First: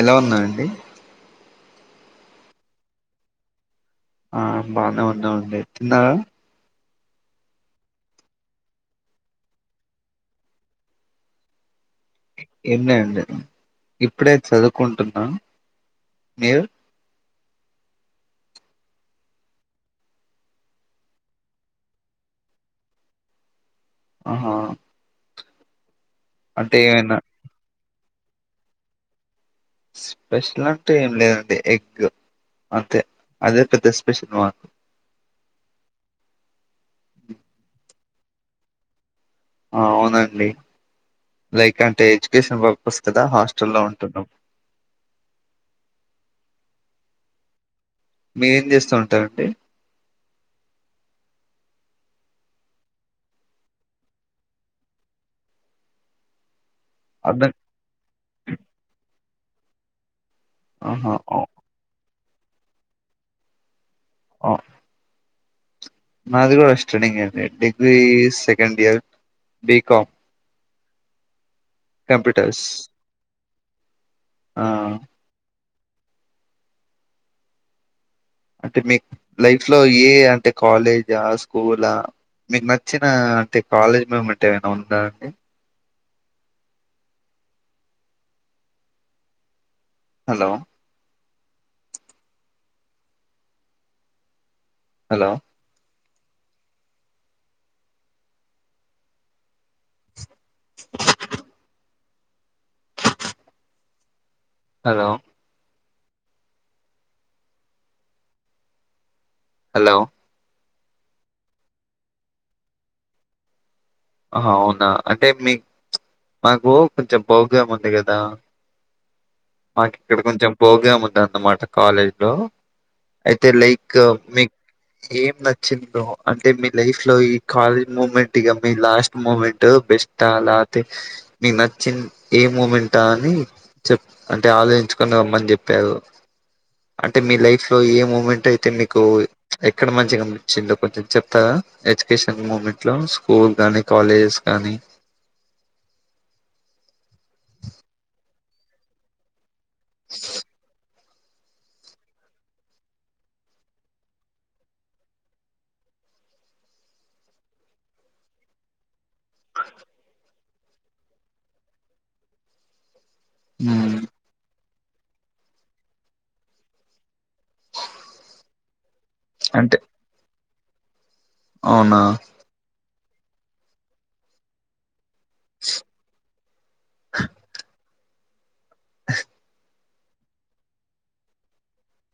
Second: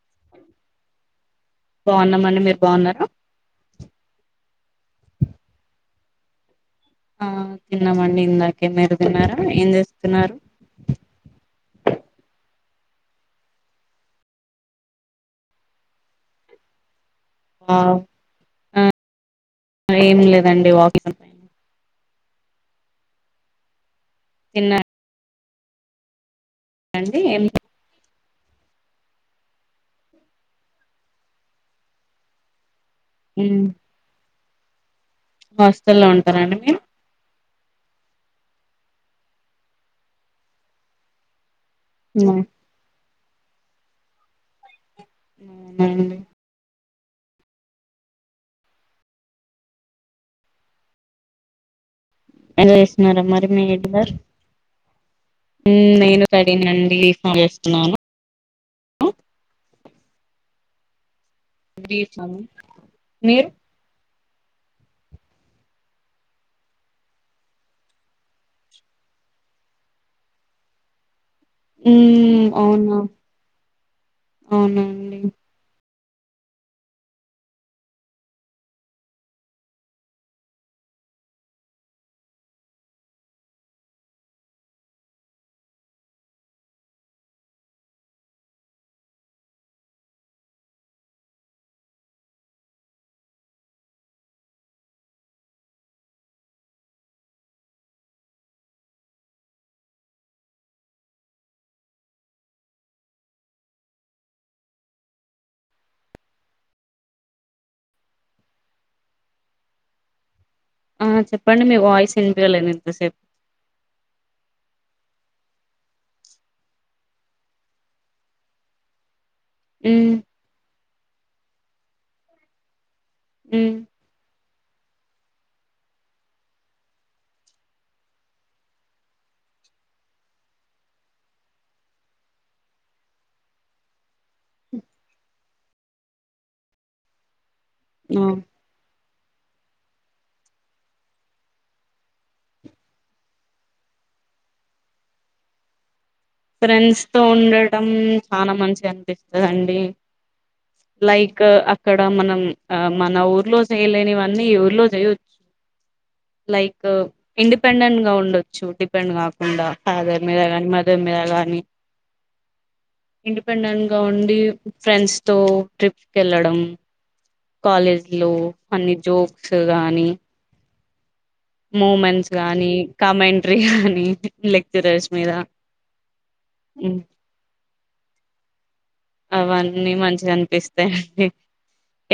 ఎలా ఉన్న అండి బాగున్నామ అండి మీరు బావున్నారా ఆ బాగానే ఉన్నామండి తిన్నార ఆ తిన్నామండి ఇందాకే మిరు తిన్నారా ఏం చేస్తున్నారు ఏం లేదండి ఇప్పుడై చదువుకుంటున్నా మీరు ఆ ఆ ఏమి లేదండి వాకింగ్ పైన ఆహా అంటే ఏన్నా తిన్నారండి ఏం స్పెషల్ అంటే ఏం లేదండి ఎగ్ అంతే ఉమ్ అదే పెద్ద స్పెషల్ మాకు హాస్టల్లో ఉంటారా అండి మీరు అవునండి లైక్ అంటే ఎడ్యుకేషన్ పర్పస్ త్తదా హాస్టల్లో ఉంటున్నాము అవునండి మీరేం చేస్తా ఉంటారండి ఎంజాయ్ చేస్తున్నారా మరి మీ ఇద్దరు నేను స్టడీ నండి రిలీఫ్ అర్థం చేస్తున్నాను ఆహా ఓ [unintelligible] మీరు ఆ నాది కూడా స్టటింగ్ అండి degree second year BCom BCom హు కంప్యూటర్స్ అవునా ఆ అవునండి అంటే మీకు లైఫ్ లో ఏ అంటే కాలేజా స్కూలా మీకు నచ్చిన అంటే కాలేజ్ మూమెంట్ ఏమైనా ఉందా అండి హలో హలో హలో హలో ఆ చెప్పండి మీ వాయిస్ ఇన్‌పయలేధు ఇంథాసేపు ఆహా అవునా అంటే మీ మాకు కొంచెం బాగా ఉంది కదా మాకు మ్మ్ ఇక్కడ కొంచెం బోగా ఉందంద అన్నమాట కాలేజ్ లో అయితే లైక్ మీకె ఏం నచ్చిందో అంటే మీ లైఫ్ లో ఈ కాలేజ్ మూమెంట్గా మీ లాస్ట్ మూమెంట్ బెస్ట్ అలాతే మీకు నచ్చిన ఏ మూమెంట్ఆ అని చె అంటే ఆలోచించుకుొని రమ్మని చెప్పారు అంటే మీ లైఫ్ ఏ మ్మ్ మూమెంట్ అయితే మీకు ఎక్కడ మంచిగా గమపించిందో కొంచెం చెప్తా ఎడ్యుకేషన్ మూమెంట్ లో స్కూల్ కానీ కాలేజెస్ కానీ ఫ్రెండ్స్ తో ఉండటం చాలా మంచి అనిపిస్తుందండి లైక్ అక్కడ మనం ఆ మన ఊర్లో చేయలేనివన్నీ ఊర్లో చేయచ్చు లైక్ ఇండిపెండెంట్ గా ఉండొచ్చు పెండ్ కాకుండా ఫాదర్ మీద కానీ మదర్ మీద కానీ ఇండిపెండెంట్ గా మ్మ్ ఉండి ఫ్రెండ్స్ తో ట్రిప్స్కి వెళ్ళడం కాలేజ్ లో అన్ని జోక్స్ అంటే గానీ అవునా మూమెంట్స్ గానీ కామెంట్రీ గానీ లెక్చరర్స్ మీదా అవన్నీ మంచిగా అనిపిస్తాయిడి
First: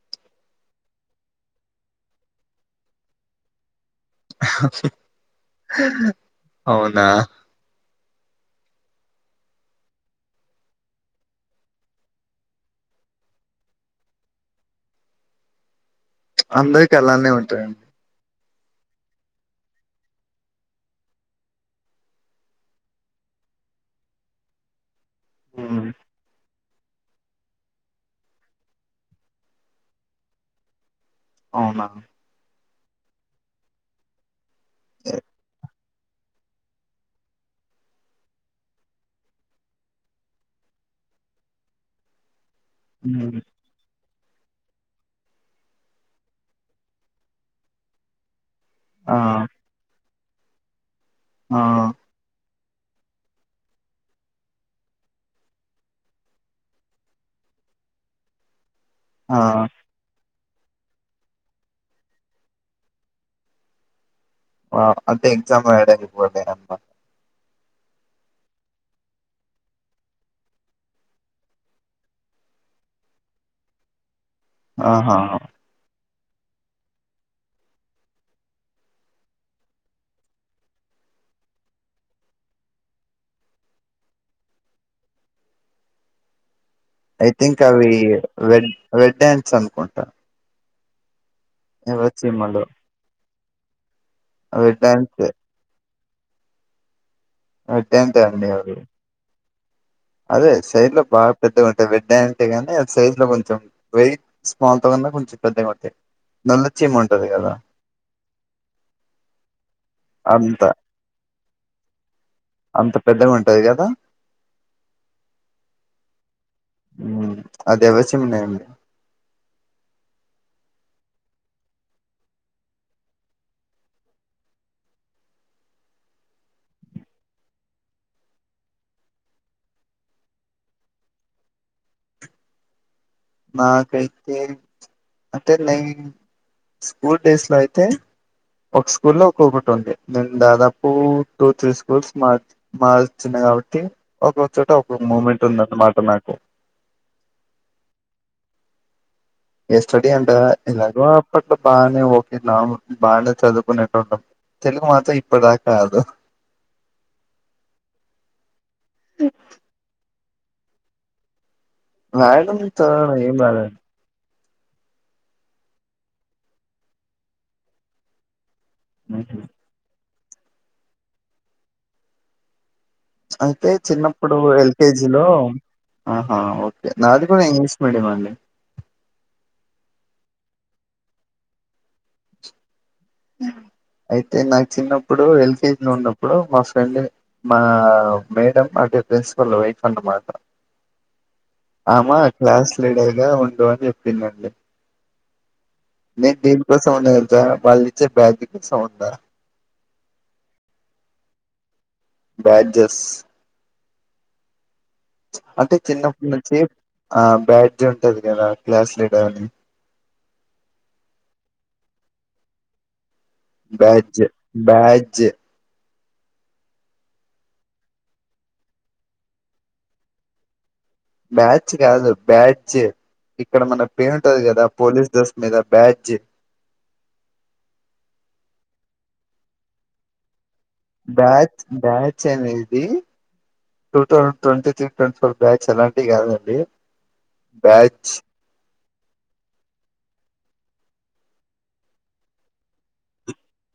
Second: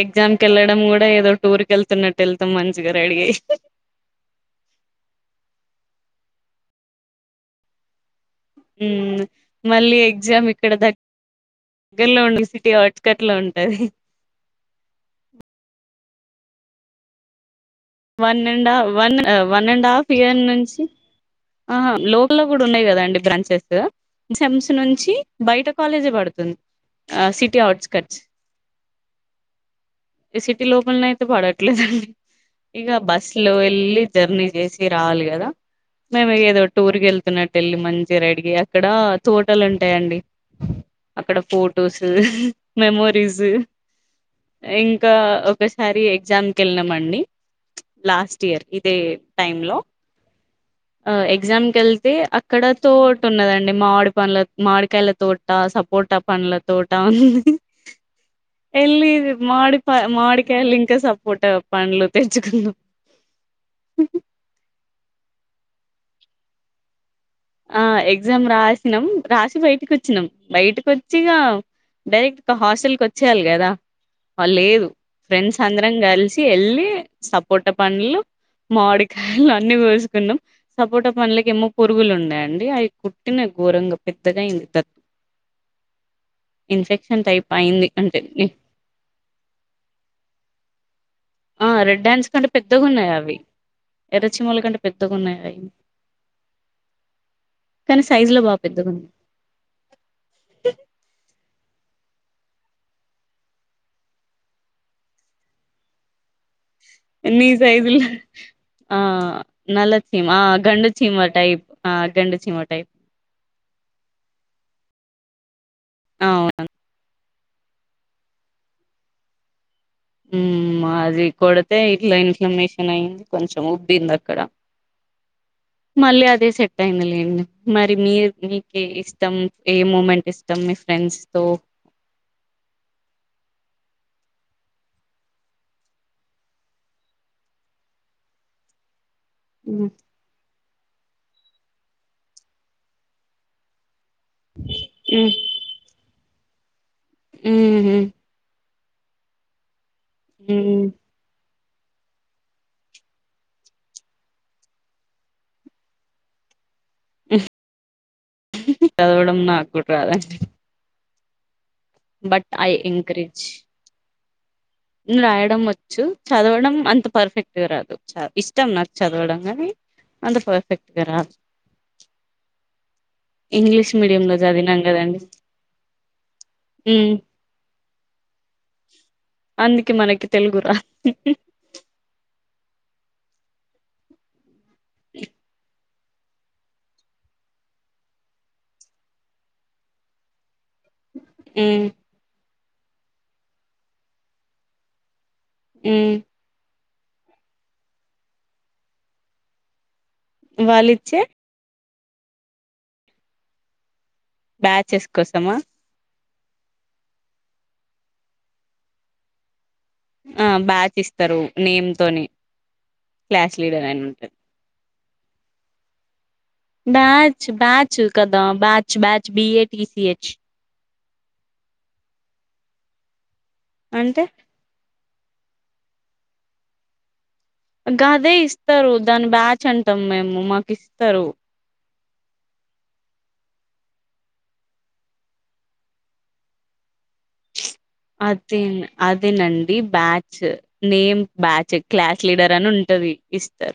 ఎగ్జామ్ క వెళ్ళడం కూడా ఏదో టూర్ కి వెళ్తున్నట్టు వెళ్తాం మంచిగా రడి అయి అవునా మళ్ళీ ఎగ్జామ్ ఇక్కడ దగ దగ్గర లో ఉండ సిటీ హాట్కట్ లో ఉంటది అందరికి అలానే ఉంటాయండి one and one one and half year నుంచి ఆహా లోక లో కూడా ఉన్నాయి కదా అండి బ్రాంచెస్ సమ్స్ నుంచి బయట మ్మ్ కాలేజీ పడుతుంది సిటీ ఆవుట్స్ కట్ సిటీ లోపల్ అవునా ఇష్టపడట్లేదండి ఇక బస్ లో వెళ్ళి జర్నీ చేసి ఏ- రావాలి కదా మేము ఏదో టూర్కి వెళ్తున్నట్టు వెళ్ళి మంచి రైడ్కి అక్కడ తోటలు ఉంటాయండి అక్కడ ఫొటోస్ మ్మ్ మెమోరీస్ ఇంకా ఒకసారి ఎగ్జామ్కి వెళనామ అండి లాస్ట్ ఇయర్ ఇదే ఆ టైమ్ లో ఆ ఎగ్జామ్ క వెళ్తే ఇక్కడ తోట ఉన్నదండి మామిడి పండ్ల మామిడికాయల తోట సపోటా పండ్ల తోట ఉంది ఎల్లి ఆ మాడి కయలు ఇంకా సపోర్ట్ అవ ప అండ్లు తెచ్చకుంద ఆంటే [unintelligible] ఆ ఎగ్జామ్ రాసినాం రాసి బయటకి వచ్చినాం బయటకి వచ్చిగా డైరెక్ట్ హాస్టల్ కి వచ్చేయాలి కదా వాళ్ లేదు ఆహా ఫ్రెండ్స్ అందరం కలిసి కి ఎల్లి సపోటా పండ్లు మాడికాయలు అన్ని పోసుకున్నాం సపోట పండ్లుకేమో పురుగులు ఉన్నయ్ అండి అయి కుట్టినై ఘోరంగా పెద్దగా అయింది దత్ ఐ థింక్ అవి రెడ్ రెడ్ ఆంట్స్ అనుకుంటా ఆ రెడ్ ఆంట్స్ కంటే హిరోషిమాలో పెద్దగా ఉన్నాయి అవి ఎర్ర చీమల కంటే రెడ్ పెద్దగా హ్యాండ్స్ ఉన్నాయి అయి రెడ్ కానీ హ్యాండ్స్ సైజు లో అండి బా అవి పెద్దగున్నయి అదే సైజ్ లో బా పెద్దగుంటయ్ అవి దే అంతే గానీ సైజ్ లో కొంచెం వెయిట్ స్మాల్ తో కన్నా కొంచెం పెద్దగుంటై నల్ల చీమ ఉంటది నీ కదా సైజులో ఆ నల్ల చీమ ఆ అంత గండు చీమ టైప్ ఆ గండు చీమ టైప్ టది గద అవును ఉమ్ అది ఎర్ర చీమ ఉన్నాయండి ఉమ్ మా అది కొడితే ఇట్ల ఇన్ఫ్లమేషన్ అయింది కొంచెం ఉబ్బంది అక్కడ మళ్ళీ అదే సెట్ అయిందిలేండి మరి మీర్ మీకే ఇష్టం ఏ మూమెంట్ ఇష్టం మీ ఫ్రెండ్స్ తో నాకైతే అంటే నేన్ స్కూల్ డేస్ లో అయితే ఒక్ స్కూల్లో ఒక్కొక్కటి ఉమ్, ఉండే నెన్ దాదాపు టూ టూ త్రీ స్కూల్స్ మార్ మారి వచ్చిన కాబట్టి ఒక్కొ చోట ఒక్కొక్క ఉమ్, మూమెంట్ ఉందన్నమాట నాకు ఉమ్ హు ఏ స్టడీ అంటారా ఉమ్. ఎలాగో అప్పట్ బాగనే ఒకే నార్మల్ బానే చదువుకునేటోన్ని తెలుగు మాత్రం ఇప్పుడుదాక రాదు చదవడం నాక్కూడా రాదండి బట్ రాయడం ఐ చదవడం ఏం ఎంకరేజ్ రాదండి రాయడం వచ్చు చదవడం అంత పర్ఫెక్ట్గా రాదు చ ఇస్ ష్టం నాకు చదవడం గనీ అంత పర్ఫెక్ట్గారాదు అయితే చిన్నప్పుడు కదండి ఎల్కేజిలో ఆహా ఓకే ఉమ్ నాది గుడ ఇంగ్లీష్ మీడియం అండి అందుకే మనకి తెలుగు రాద్ అయితే నాకు చిన్నప్పుడు ఎల్కే లో ఉన్నప్పుడు మా ఫ్రెండ్ మా మేడం అదే ప్రిన్సిపల్ వైఫ్ అన్నమాట ఉమ్ ఆమ క్లాస్ లీడర్గా ఉండు అని చెప్పిందండి ఉమ్ నేన్ దేని సౌండ్ తెల్సా వాళ్ళిచ్చే బ్యాజ్ కి సౌండా వాళ్ళిచ్చే బ్యాడ్జెస్ బ్యాచెస్ కోసమా అంటే చిన్నప్పటి నుంచి ఆ బ్యాడ్జ్ ఉంటది కదా క్లాస్ లీడర్ అని ఆ బ్యాచ్ ఇస్తరు నేమ్ తొని బ్యాడ్జ్ బ్యాడ్జ్ బ్యాచ్ బ్యాచ్ కదా batch batch B A T C H batch కాదు బ్యాడ్జ్ ఇక్కడ మన పే అంటే ఉంటది కదా పోలీస్ డ్రెస్ మీద బ్యాడ్జ్ గదే ఇస్తరు దాన్ని బ్యాచ్ అంటాం మేము మాక్ బ్యాచ్ బ్యాచ్ అనేది two thousand twenty three twenty four batch అలాంటి కాదండి బ్యాచ్ అది న్ అదేనండి batch name batch class leader అని ఉంటది ఇస్త్